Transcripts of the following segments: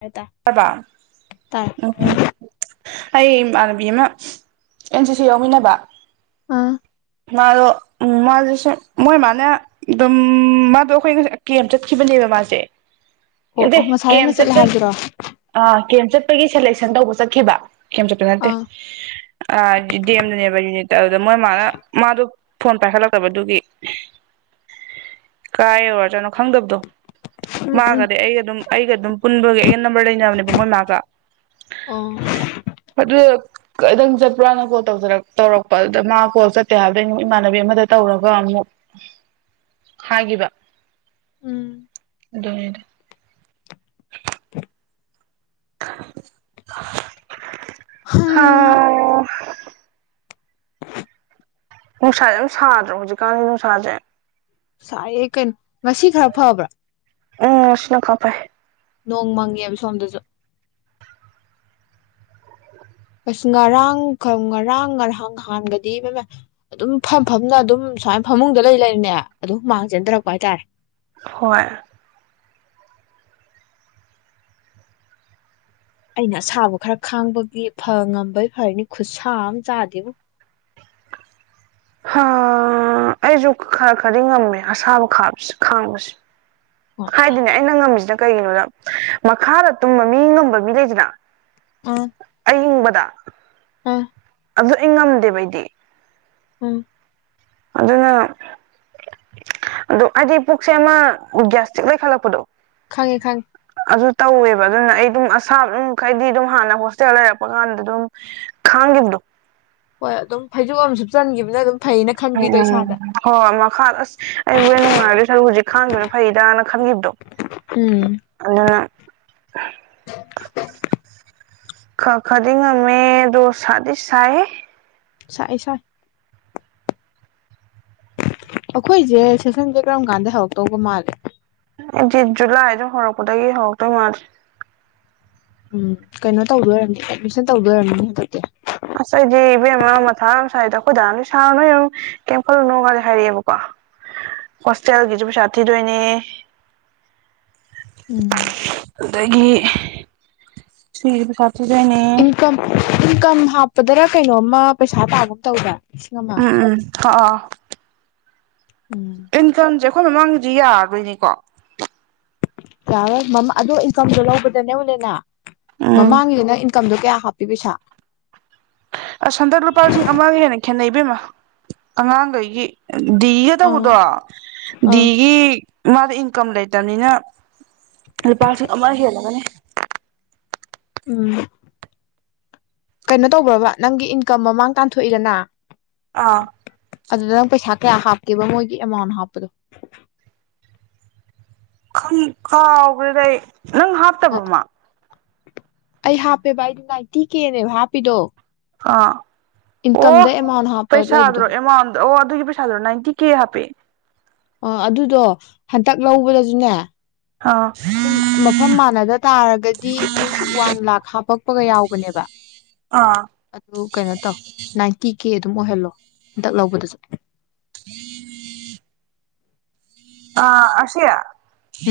ꯇꯥꯏ ꯇꯕ ꯇꯥꯔꯦ ꯎꯝ ꯑꯩꯥꯟꯕꯤꯃ ꯑꯦꯟꯖꯤ ꯁꯤ ꯌꯥꯎꯃꯤꯟꯅꯕ ꯑꯥ ꯃꯥꯗꯣ ꯎꯝ ꯃꯥꯁꯦ ꯁ ꯃꯣꯏ ꯃꯥꯅꯦ ꯑꯗꯨꯝ ꯃꯥꯗꯣ ꯑꯩꯈꯣꯏ ꯀꯦꯝꯦꯝ ꯆꯠꯈꯤꯕꯅꯦꯕ ꯃꯥꯁꯦ ꯑꯣ ꯑꯣ ꯃꯁꯥ ꯅꯪꯅ ꯆꯠꯂꯦ ꯍꯥꯏꯗ꯭ꯔꯣ ꯑ ꯀꯦꯁꯠ ꯒꯤ ꯁꯦꯂꯦꯛꯁꯟ ꯇꯧꯕ ꯆꯠꯈꯤꯕ ꯀꯦꯝ ꯆꯠꯄ ꯅꯠꯇꯦ ꯑꯥ ꯑ ꯗꯦꯝꯗꯨꯅꯦꯕ ꯌꯨꯅꯤꯠꯇ ꯑꯗꯨꯗ ꯃꯣꯏ ꯃꯥꯅ ꯃꯥꯗꯣ ꯐꯣꯟ ꯄꯥꯏꯈꯠꯂꯛꯇꯕ ꯑꯗꯨꯒꯤ ꯀꯥꯏꯖꯥꯠꯅꯣ ꯈꯪꯗꯕꯗꯣ ꯎꯝ ꯎꯝ ꯃꯥꯒꯅꯤ ꯑꯩ ꯑꯗꯨꯝ ꯑꯩꯒ ꯑꯗꯨꯝ ꯄꯨꯟꯅ ꯅꯝꯕꯔ ꯂꯩꯅꯕꯅꯦꯕ ꯃꯣꯏ ꯃꯥꯒ ꯑꯣ ꯑꯗꯨ ꯈꯤꯇꯪ ꯆꯠꯄ꯭ꯔꯥꯅ ꯀꯣꯜ ꯇꯧꯔꯛꯄ ꯑꯗꯨꯗ ꯃꯥ ꯀꯣꯜ ꯆꯠꯇꯦ ꯍꯥꯏꯕꯗꯛ ꯏꯃꯥꯟꯅꯕꯤ ꯑꯃꯗ ꯇꯧꯔꯒ ꯑꯃꯨꯛ ꯍꯥꯏꯈꯤꯕ ꯎꯝ ꯗꯦ [inaudible] ꯍꯝ ꯍꯥꯎ ꯅꯨꯡꯁꯥꯥꯁꯦ ꯌꯥꯝ ꯁꯥꯗ꯭ꯔꯣ ꯍꯧꯖꯤꯛꯀꯥꯟꯗꯤ ꯅꯨꯡꯁꯥꯁꯦ ꯁꯥꯏꯌꯦ ꯀꯩꯅꯣ ꯉꯁꯤ ꯈꯔ ꯐꯕ꯭ꯔꯥ ꯎꯝꯁꯅ ꯀꯥꯄꯥꯏ ꯅꯣꯡ ꯃꯪꯉꯦꯕ ꯁꯣꯝꯗꯁꯨ ꯑꯁ ꯉꯔꯥꯡ ꯉꯔꯥꯡ ꯉꯔꯍꯥꯡ ꯉꯍꯥꯟꯒꯗꯤ ꯑꯗꯨꯝ ꯐꯝ ꯐꯝꯅ ꯑꯗꯨꯝ ꯁꯨꯃꯥꯏꯅ ꯐꯃꯨꯡꯗ ꯂꯩ ꯂꯩꯔꯤꯅꯦ ꯑꯗꯨꯝ ꯍꯨꯃꯥꯡ ꯆꯦꯟꯊꯔꯛꯄ ꯍꯥꯏꯇꯥꯔꯦ ꯍꯣꯏ ꯑꯩꯅ ꯑꯁꯥꯕꯨ ꯈꯔ ꯈꯥꯡꯕꯒꯤ ꯐ ꯉꯝꯕꯩ ꯐꯔꯅꯤ ꯈꯨꯠꯁꯥ ꯑꯃ ꯆꯥꯗꯦꯕꯨ ꯑꯩꯁꯨ ꯈꯔ ꯈꯔꯗꯤ ꯉꯝꯃꯦ ꯑꯁꯥꯕ ꯈꯥꯕꯁꯦ ꯈꯥꯡꯕꯁꯦ ꯍꯣꯏ ꯍꯥꯏꯗꯤꯅꯦ ꯑꯩꯅ ꯉꯝꯃꯤꯁꯤꯗ ꯀꯩꯒꯤꯅꯣꯗ ꯃꯈꯥꯗ ꯇꯨꯝꯕ ꯃꯤ ꯉꯝꯕ ꯃꯤ ꯂꯩꯁꯤꯅ [unintelligible] ꯑꯥ ꯑꯗꯨ ꯑꯩ ꯉꯝꯗꯦꯕ ꯑꯩꯗꯤ ꯎꯝ ꯑꯗꯨꯅ ꯑꯗꯨ ꯍꯥꯏꯗꯤ ꯄꯨꯛꯁꯦ ꯑꯃ ꯒ꯭ꯌꯥꯁꯇ꯭ꯤꯛ ꯂꯩꯈꯠꯂꯛꯄꯗꯣ ꯈꯪꯉꯦ ꯈꯪꯉꯦ ꯑꯗꯨ ꯇꯧꯋꯦꯕ ꯑꯗꯨꯅ ꯑꯩ ꯑꯗꯨꯝ ꯑꯁꯥꯕ ꯑꯗꯨꯝ ꯃꯈꯩꯗꯤ ꯑꯗꯨꯝ ꯍꯥꯟꯅ ꯍꯣꯁꯇꯦꯜ ꯂꯩꯔꯛꯄ ꯀꯥꯟꯗ ꯑꯗꯨꯝ ꯈꯥꯡꯈꯤꯕꯗꯣ ꯍꯣꯏ ꯑꯗꯨꯝ ꯐꯩꯖꯣ ꯑꯝꯨ ꯆꯟꯈꯤꯕꯅ ꯑꯗꯨꯝ ꯐꯩꯅ ꯎꯝ ꯈꯟꯕꯤꯗꯣ ꯎꯝ ꯏꯁꯥꯗ ꯍꯣꯏ ꯃꯈꯥ ꯑꯁ ꯑꯩ ꯍꯣꯔꯦꯟ ꯅꯨꯡꯉꯥꯏꯔꯗꯣꯏ ꯁꯔ ꯍꯧꯖꯤꯛ ꯈꯥꯡꯗꯦꯅ ꯐꯩꯗꯅ ꯈꯪꯈꯤꯕꯕꯗꯣ ꯎꯝ [unintelligible] [unintelligible] [unintelligible] ꯈꯗꯤꯉꯃꯦ ꯗꯣ ꯁꯥꯗꯤꯥꯏ ꯁꯥꯏꯦ ꯁꯥꯏ ꯑꯩꯈꯣꯏꯁꯦ ꯁꯦꯁꯟꯁꯦ ꯀꯔꯝ ꯀꯥꯟꯗ ꯍꯧꯔꯛꯇꯧꯕ ꯃꯥꯜꯂꯦ [unintelligible] ꯎꯝ ꯀꯩꯅꯣ ꯇꯧꯗꯣꯏꯔꯝꯅꯤ ꯑꯦꯗꯃꯤꯁꯟ ꯇꯧꯗꯣꯏꯔꯝꯅꯤ ꯍꯟꯗꯛꯇꯤ ꯑꯩꯈꯣꯏꯗꯥ ꯅꯣꯏ ꯁꯥꯔ ꯅꯣꯏ ꯀꯩꯝ ꯈꯜꯂꯨꯅꯣ ꯈꯂꯦ ꯍꯥꯏꯔꯛꯑꯦꯕꯀꯣ ꯍꯣꯁꯇꯦꯜꯒꯤꯁꯨ ꯄꯩꯁꯥ ꯊꯤꯗꯣꯏꯅꯦ ꯎꯝ ꯑꯗꯒꯤ [unintelligible] ꯏꯟꯀꯝ ꯏꯟꯀꯝ ꯍꯥꯞꯄꯗꯔ ꯀꯩꯅꯣꯝꯃ ꯄꯩꯁꯥ ꯇꯥꯕ ꯇꯧꯕ ꯎꯝ ꯎꯝ ꯎꯝ ꯏꯟꯀꯝꯖ ꯑꯩꯈꯣꯏ ꯃꯃꯥꯡꯗꯤ ꯌꯥꯔꯗꯣꯏꯅꯤꯀꯣ ꯌꯥꯔꯣꯏ ꯑꯗꯨꯗꯣ ꯏꯟꯀꯝꯗꯣ ꯂꯧꯕꯗꯅꯦ ꯎꯂꯦꯅ ꯎꯝ ꯃꯃꯥꯡꯂꯤꯅ ꯏ ꯏꯟꯀꯥꯝꯗꯣ ꯀꯌꯥ ꯍꯥꯞꯄꯤꯕꯁꯥ ꯑꯁ ꯍꯥꯗꯥꯛ ꯂꯨꯄꯥ ꯂꯤꯁꯤꯡ ꯑꯃꯃꯥꯡꯒ ꯍꯥꯏꯅ ꯈꯦꯅꯩꯕꯤꯃ ꯑꯉꯥꯡꯈꯩꯒꯤ ꯗꯤꯒ ꯇꯧꯕꯗꯣ ꯑꯥ ꯑꯥ ꯗꯤꯒꯤ ꯃꯥꯗꯤ ꯏꯟꯀꯝ ꯂꯩꯇꯝꯅꯤꯅ ꯂꯨꯄꯥ ꯂꯤꯁꯤꯡ ꯑꯃ ꯍꯦꯜꯂꯒꯅꯦ ꯎꯝ ꯀꯩꯅꯣ ꯇꯧꯕ꯭ꯔꯕ ꯅꯪꯒꯤ ꯏꯟꯀꯝ ꯃꯃꯥꯡ ꯇꯥꯟꯊꯣꯛꯏꯗꯅ ꯑꯥ ꯑꯗꯨꯗ ꯅꯪ ꯄꯩꯁꯥ ꯀꯌꯥ ꯍꯥꯞꯀꯦꯕ ꯃꯣꯏꯒꯤ ꯑꯦꯃꯥꯎꯟ ꯍꯥꯞꯄꯗꯣ ꯈꯪ ꯀꯥꯎꯒ꯭ꯔꯦꯗ ꯑꯩ ꯅꯪ ꯑꯣ ꯍꯥꯞꯇꯕ꯭ꯔꯣꯃꯥ ꯑꯩ ꯍꯥꯞꯄꯦꯕ ꯑꯩꯗꯤ ꯅꯥꯏꯇꯤ ꯀꯦꯅꯦꯕ ꯍꯥꯞꯄꯤꯗꯣ ꯑꯥ ꯑꯣ ꯏꯟꯀꯝꯗ ꯑꯦꯃꯥꯎꯟ ꯍꯥꯞꯄ ꯄꯩꯁꯥꯗꯨꯔꯣ ꯂꯩꯕꯗꯋꯦ ꯑꯦꯃꯥꯎꯟꯗꯣ ꯑꯣ ꯄꯩꯁꯥꯗꯨꯔꯣ ꯅꯥꯏꯟꯇꯤ ꯀꯦ ꯍꯥꯞꯄꯦ ꯑ ꯑꯗꯨꯗꯣ ꯍꯟꯇꯛ ꯂꯧꯕꯗꯁꯨꯅꯦ ꯑꯥ ꯁꯨꯝ ꯃꯐꯝ ꯃꯥꯟꯅꯗ ꯇꯥꯔꯒꯗꯤ ꯃꯤ ꯋꯥꯟ ꯂꯥꯛ ꯍꯥꯞꯄ ꯄꯒ ꯌꯥꯎꯕꯅꯦꯕ ꯑꯥ ꯑꯗꯨ ꯀꯩꯅꯣ ꯇꯧ ꯅꯥꯏꯟꯇꯤ ꯀꯦ ꯑꯗꯨꯝ ꯑꯣꯏꯍꯜꯂꯣ ꯍꯟꯗꯛ ꯂꯧꯕꯗꯨꯁꯨ [unintelligible] ꯑ ꯑꯁꯤ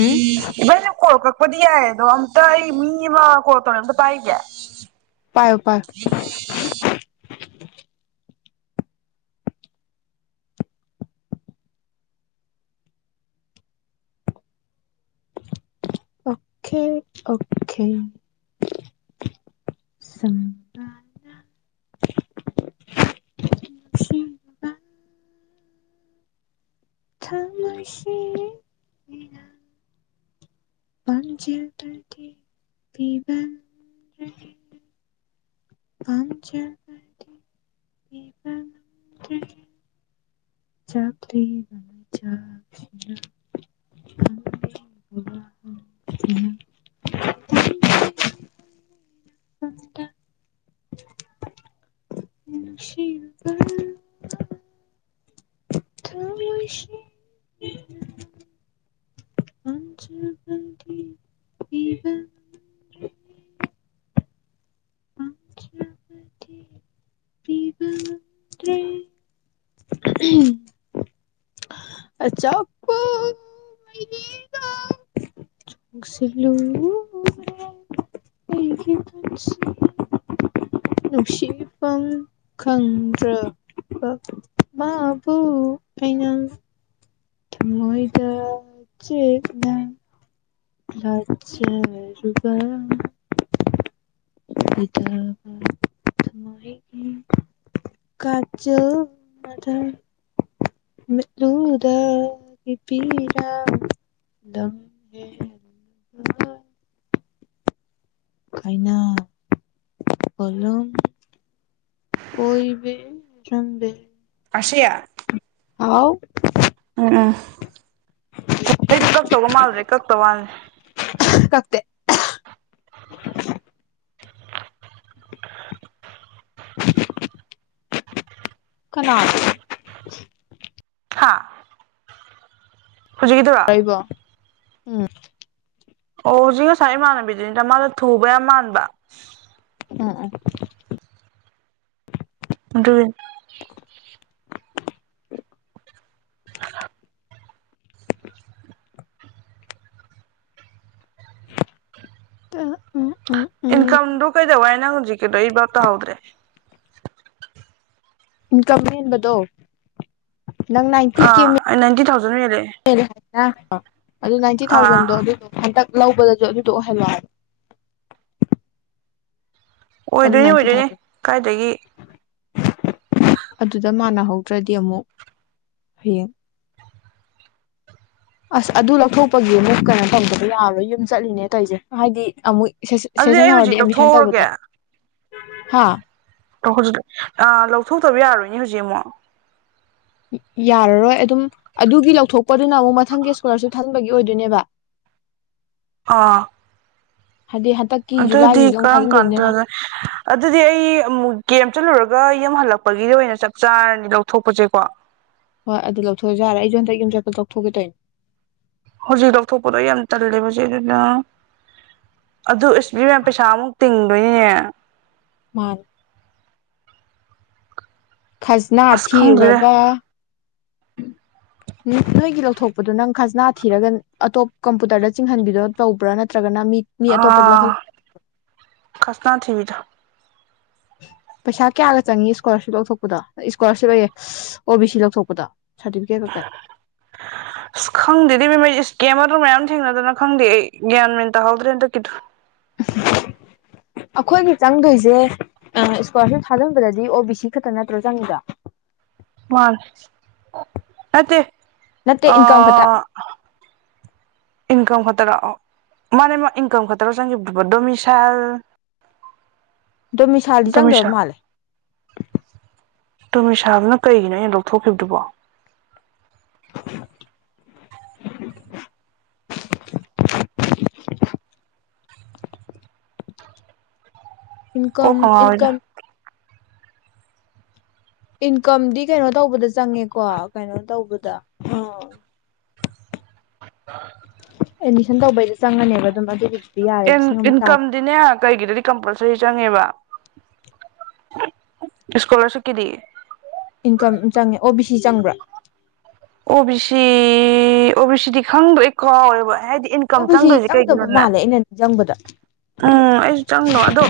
ꯎꯝ ꯄꯗꯤ ꯌꯥꯏ ꯑꯗꯣ ꯑꯝꯇ ꯑꯩ ꯃꯤ ꯑꯃꯥ ꯀꯣꯜ ꯇꯧꯔꯛꯑꯦ ꯑꯝꯇ ꯄꯥꯏꯒꯤꯒꯪ ꯄꯥꯏꯌꯣ ꯄꯥꯏꯌꯣ [unintelligible] ꯑꯣꯈꯦ ꯑꯣꯈꯦ [unintelligible] ꯄꯥꯝꯖꯦꯜ [unintelligible] [unintelligible] ꯆꯥꯛꯂꯦ [unintelligible] ꯊꯃꯣꯏꯁꯤꯅ ꯄꯥꯝꯖꯕꯒꯤ ꯄꯤꯕ [unintelligible] [unintelligible] ꯑꯆꯥꯛꯄ [unintelligible] ꯊꯃꯣꯏꯗ ꯆꯦꯠꯅ ꯂꯥꯠꯆꯔꯨꯕ [unintelligible] ꯀꯆꯤꯜ ꯃꯗ ꯃꯤꯠꯂꯨꯗꯒꯤ ꯄꯤꯔꯥꯡ ꯀꯥꯏꯅ [unintelligible] ꯑꯣꯏꯕꯤꯔꯝꯂꯦ ꯔꯥꯁꯤ ꯍꯥꯎ [unintelligible] ꯑꯩꯗꯤ ꯀꯛꯇꯧꯕ ꯃꯥꯜꯂꯨꯔꯦ ꯀꯛꯇ ꯕꯥꯅꯦ ꯇꯦꯠ ꯑꯍꯥ ꯀꯅꯥ ꯍꯥꯥ ꯍꯧꯖꯤꯛꯀꯤꯗꯨꯔ ꯑ ꯑꯣ ꯍꯧꯖꯤꯛ ꯉꯁꯥꯏ ꯏꯃꯥꯟꯅꯕꯤꯗꯨꯅꯤꯗ ꯃꯥꯅ ꯊꯨꯕ ꯌꯥꯝ ꯃꯥꯟꯕ ꯑ ꯑꯥ ꯑꯗꯨꯏ [unintelligible] ꯑ ꯏꯟꯀꯝꯗꯨ ꯀꯩꯗꯧꯏ ꯅꯪ ꯍꯧꯖꯤꯛ ꯗꯩ ꯔꯇ ꯍꯣꯗ꯭ꯔꯦ ꯏꯟꯀ ꯃꯦꯟꯕꯗꯣ ꯑ ꯅꯥꯏꯟꯇꯤ ꯊꯥꯎꯖꯟ ꯑꯣꯏꯂꯦ ꯑ ꯍ ꯑꯗꯨ ꯅꯥꯏꯟꯇꯤ ꯊꯥꯎꯖꯟꯗꯣ ꯑꯗꯨꯗꯣ ꯍꯟꯗꯛ ꯂꯧꯕꯗꯁꯨ ꯑꯗꯨꯗꯣ ꯑꯣꯏꯍꯜꯂꯔꯦ ꯑꯣꯏꯗꯣꯏꯅꯤ ꯑꯣꯏꯗꯣꯏꯅꯦ ꯀꯥꯏꯗꯒꯤ ꯑꯗꯨꯗ ꯃꯥꯟꯅꯍꯧꯗ꯭ꯔꯗꯤ ꯑꯃꯨꯛ ꯍꯌꯦꯡ ꯑꯁ ꯑꯗꯨ ꯂꯧꯊꯣꯛꯄꯒꯤ ꯑꯃ ꯀꯩꯅꯣ ꯇꯝꯕꯗ ꯌꯥꯔꯣꯏ ꯌꯨꯝ ꯆꯠꯂꯤꯅꯦ ꯇꯧꯁꯦ ꯍꯥꯏꯗꯤ ꯑꯃꯨꯛ ꯑꯗꯨ ꯑꯩ ꯍꯧꯖꯤꯛ ꯂꯧꯊꯣꯛꯎꯔꯒꯦ ꯍꯥꯥ ꯑꯣ ꯍꯧꯖꯤꯛ ꯂꯧꯊꯣꯛꯇꯕ ꯌꯥꯔꯣꯏꯅꯦ ꯍꯧꯖꯤꯛ ꯑꯃꯨꯛ ꯌꯥꯔꯔꯣꯏ ꯑꯗꯨꯝ ꯑꯗꯨꯒꯤ ꯂꯧꯊꯣꯛꯄꯗꯨꯅ ꯑꯃꯨꯛ ꯃꯊꯪꯒꯤ ꯏꯁꯀꯣꯂꯥꯔꯁꯤꯞ ꯊꯟꯕꯒꯤ ꯑꯣꯏꯗꯣꯏꯅꯦꯕ ꯑꯥ ꯍꯥꯏꯗꯤ ꯍꯟꯗꯛꯀꯤ ꯑꯗꯨꯗꯤ ꯖꯨꯂꯥꯏꯒꯤꯁꯤꯗ ꯑꯃꯨꯛ ꯀꯔꯝ ꯊꯥꯖꯤꯟꯗꯣꯏꯅꯤꯅ ꯀꯥꯟꯗꯅ ꯑꯗꯨꯗꯤ ꯑꯩ ꯑꯃꯨꯛ ꯒꯦꯝ ꯆꯠꯂꯨꯔꯒ ꯌꯥꯝ ꯍꯜꯂꯛꯄꯒꯤ ꯑꯣꯏꯅ ꯆꯞ ꯆꯥꯔꯅꯤ ꯂꯧꯊꯣꯛꯄꯁꯦꯀꯣ ꯍꯣꯏ ꯑꯗꯨ ꯂꯧꯊꯣꯛꯑꯦ ꯌꯥꯔꯦ ꯑꯩꯁꯨ ꯍꯟꯗꯛ ꯌꯨꯝ ꯆꯠꯄ ꯂꯧꯊꯣꯛꯈꯤꯦ ꯇꯣꯏꯅꯦ ꯍꯧꯖꯤꯛ ꯂꯧꯊꯣꯛꯄꯗꯣ ꯌꯥꯝ ꯇꯜꯂꯦꯕꯖꯤꯦ ꯑꯗꯨꯅ ꯑꯗꯨ ꯑꯦꯁꯕꯤ ꯃꯌꯥꯝ ꯄꯩꯁꯥꯃꯨꯛ ꯇꯤꯡꯗꯣꯏꯅꯤꯅꯦ ꯃꯥ ꯈꯖꯅꯥ ꯑꯁ ꯈꯪꯗ꯭ꯔꯦ ꯊꯤꯔꯨꯔꯒ ꯎꯝ ꯅꯣꯏꯒꯤ ꯂꯧꯊꯣꯛꯄꯗꯣ ꯅꯪ ꯈꯖꯅꯥ ꯊꯤꯔꯒ ꯑꯇꯣꯞ ꯀꯝꯄꯨꯇꯔꯗ ꯆꯤꯡꯍꯟꯕꯤꯗꯣ ꯇꯧꯕ꯭ꯔꯥ ꯅꯠꯇ꯭ꯔ ꯑꯥ ꯈꯁꯅꯥ ꯊꯔ ꯄꯩꯁꯥ ꯀꯌꯥꯒ ꯆꯪꯏꯤ ꯏꯁꯀꯣꯂꯥꯔꯁꯤꯞ ꯂꯧꯊꯣꯛꯄꯗ ꯏꯁꯀꯣꯂꯥꯔꯁꯤꯞ ꯂꯩꯌꯦꯦ ꯑꯣ ꯕꯤ ꯁꯤ ꯂꯧꯊꯣꯛꯄꯗ ꯈꯪꯗꯗꯤ ꯃ ꯀꯦꯃꯗꯨ ꯃꯌꯥꯝ ꯊꯦꯡꯅꯗꯅ ꯈꯪꯗꯦ ꯑꯩ ꯒ꯭ꯌꯥꯟ ꯃꯦꯟ ꯇꯥꯍꯧꯗ꯭ꯔꯦ ꯍꯟꯗꯛꯀꯤꯗꯨ ꯑꯩꯈꯣꯏꯒꯤ ꯆꯪꯗꯣꯏꯁꯦ ꯏꯁꯀ꯭ꯋꯥꯔꯁꯤꯞ ꯊꯥꯖꯤꯟꯕꯗꯗꯤ ꯑꯣ ꯕꯤ ꯁꯤ ꯈꯛꯇ ꯅꯠꯇ꯭ꯔꯣ ꯆꯪꯉꯤꯗ ꯃꯥ ꯑꯠꯇ ꯅꯠꯇꯦ ꯑ ꯏꯟꯀꯝ ꯈꯛꯇ ꯏꯝ ꯈꯔ ꯃ ꯃꯥ ꯏꯀꯝ ꯈꯇꯔ ꯆꯪꯒꯤ ꯄ ꯗꯣꯃꯤꯁꯜ ꯑꯗꯣ ꯃꯤꯁꯥꯜꯗꯤ ꯆꯪꯗꯕ ꯃꯥꯜꯂꯦ ꯇꯣꯃꯤꯁꯥꯕꯅ ꯀꯩꯒꯤꯅꯣ ꯑꯩꯅ ꯂꯧꯊꯣꯛꯈꯤꯕꯗꯨꯕꯣ ꯏꯟꯀꯝ ꯀꯣꯛꯀ ꯉꯥꯎꯋꯤꯗ ꯏꯟꯀꯝ ꯏꯟꯀꯝꯗꯤ ꯀꯩꯅꯣ ꯇꯧꯕꯗ ꯆꯪꯉꯦꯀꯣ ꯀꯩꯅꯣ ꯇꯧꯕꯗ ꯑ ꯑꯦꯠꯃꯤꯁꯟ ꯇꯧꯕꯩꯗꯣ ꯆꯪꯉꯅꯦꯕ ꯑꯗꯨꯝ ꯑꯗꯨꯒꯤꯗꯤ ꯏ ꯏꯟ ꯀꯝꯗꯅꯦꯦ ꯀꯩꯒꯤꯗ ꯀꯝꯄꯜꯁꯔꯤ ꯆꯪꯉꯦꯕ ꯏꯁꯀꯣꯂꯔꯁꯤꯞꯀꯤꯗꯤ ꯏꯟꯀꯝ ꯆꯪꯉꯦ ꯑꯣ ꯕꯤ ꯁꯤ ꯆꯪꯕ꯭ꯔꯥ ꯑꯣ ꯕꯤ ꯁꯤ ꯑꯣ ꯕꯤ ꯁꯤꯗꯤ ꯈꯪꯕ꯭ꯔ ꯑꯩ ꯀꯥꯎꯋꯦꯕ ꯑꯣꯕꯤꯁꯤ ꯆꯪꯗꯕ ꯃꯥꯜꯂꯦ ꯑꯩꯅ ꯆꯪꯕꯗ ꯎꯝ ꯑꯩꯁꯨ ꯆꯪꯗꯣ ꯑꯗꯣ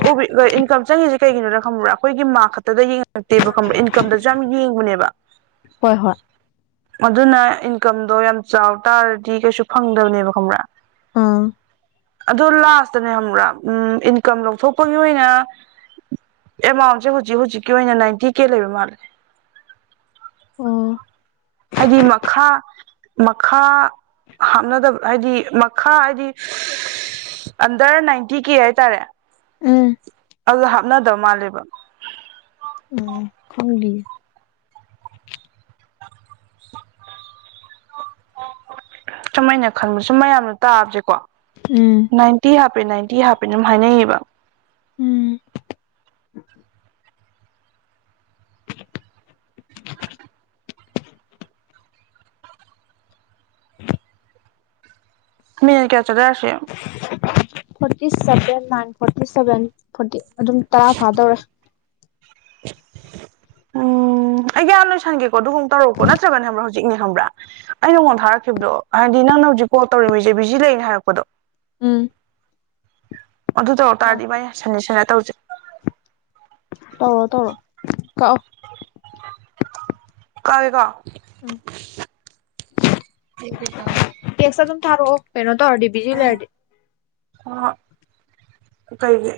ꯆꯪꯉꯤꯁꯦ ꯀꯩꯒꯤꯅꯣ ꯈꯪꯕ꯭ꯔꯥ ꯑꯩꯈꯒꯤ ꯈꯛꯇꯗ ꯅꯦ ꯏꯟꯀꯝꯗꯁꯨ ꯌꯥꯝ ꯌꯦꯡꯕꯅꯦꯕ ꯍꯣꯏ ꯍꯣꯏ ꯑꯗꯨꯅ ꯏꯟꯀꯝꯗꯣ ꯌꯥꯝ ꯆꯥꯎ ꯇꯥꯔꯗꯤ ꯀꯩꯁꯨ ꯐꯪꯗꯕꯅꯦꯕ ꯈꯪꯕ꯭ꯔꯥ ꯑꯥ ꯑꯗꯨꯜꯥꯁ ꯈꯅꯦ꯭ꯔꯥ ꯎꯝ ꯏꯟꯀꯝ ꯂꯧꯊꯣꯛꯄꯒꯤ ꯑꯣꯏꯅ ꯑꯦꯃꯥꯎꯟꯁꯦ ꯍꯧꯖꯤꯛ ꯍꯧꯖꯤꯛꯀꯤ ꯑꯣꯏꯅ ꯅꯥꯏꯟꯇꯤ ꯀꯦ ꯂꯩꯕ ꯃꯥꯜꯂꯦ ꯑꯣ ꯍꯥꯏꯗꯤ ꯃꯈꯥ ꯃꯈꯥ ꯍꯥꯞꯅꯗꯕ ꯍꯥꯏꯗꯤ ꯃꯈꯥ ꯍꯥꯏꯗꯤ ꯑꯟꯗꯔ ꯅꯥꯏꯟꯇꯤ ꯀꯦ ꯍꯥꯏꯇꯥꯔꯦ ꯎꯝ ꯑꯗꯨ ꯍꯥꯞꯅꯗꯕꯧ ꯃꯥꯜꯂꯦꯕ ꯑ ꯈꯪꯂꯤ ꯁꯃꯥꯏꯅ ꯈꯟꯕꯁꯨ ꯃꯌꯥꯝꯅ ꯇꯥꯕꯁꯦꯀꯣ ꯎꯝ ꯅꯥꯏꯟꯇꯤ ꯍꯥꯞ ꯍꯥꯞꯄꯦ ꯅꯥꯏꯟꯇꯤ ꯍꯥꯞꯄꯦꯅ ꯑꯗꯨꯝ ꯍꯥꯏꯅꯩꯌꯦꯕ ꯎꯝ ꯃꯦ ꯀꯦ ꯆꯔ ꯑꯁꯦ ꯐꯇꯤꯚ ꯐꯇꯤꯚ ꯐꯇꯤ ꯑꯗꯨꯝ ꯇꯔꯥ ꯐꯥꯗꯧꯔꯦ ꯎꯝ ꯑꯌꯥ ꯂꯣꯏꯁꯒꯦ ꯁꯨꯨꯡ ꯇꯔꯛꯣ ꯅꯠꯇ꯭ꯔꯒ ꯍꯧꯖꯤꯛꯅꯦ ꯈꯪꯕ꯭ꯔꯥ ꯑꯩꯅ ꯅꯉꯣꯟ ꯊꯥꯔꯛꯈꯤꯕꯗꯣ ꯍꯥꯏꯗꯤ ꯅꯪꯅ ꯍꯧꯖꯤꯛ ꯀꯣꯜ ꯇꯧꯔꯤꯃꯤꯁꯦ ꯕꯤꯖꯤ ꯂꯩꯅ ꯍꯥꯏꯔꯛꯄꯗꯣ ꯎꯝ ꯑꯗꯨ ꯇꯧꯔ ꯑꯣ ꯇꯥꯔꯗꯤ ꯚꯥꯏ ꯁꯥꯅꯟ ꯁꯥꯅꯟ ꯇꯧꯁꯦ ꯇꯧꯔꯣ ꯇꯧꯔꯣ ꯀꯥꯛꯑꯣ ꯀꯥꯛꯑꯒꯦ ꯀꯣ [unintelligible] ꯇꯥꯔꯣ ꯀꯩꯅꯣ ꯇꯧꯔꯗꯤ ꯕꯤꯖꯤ ꯂꯩꯔꯗꯤ ꯍꯣꯏ ꯍꯣꯏ ꯀꯩꯒꯤ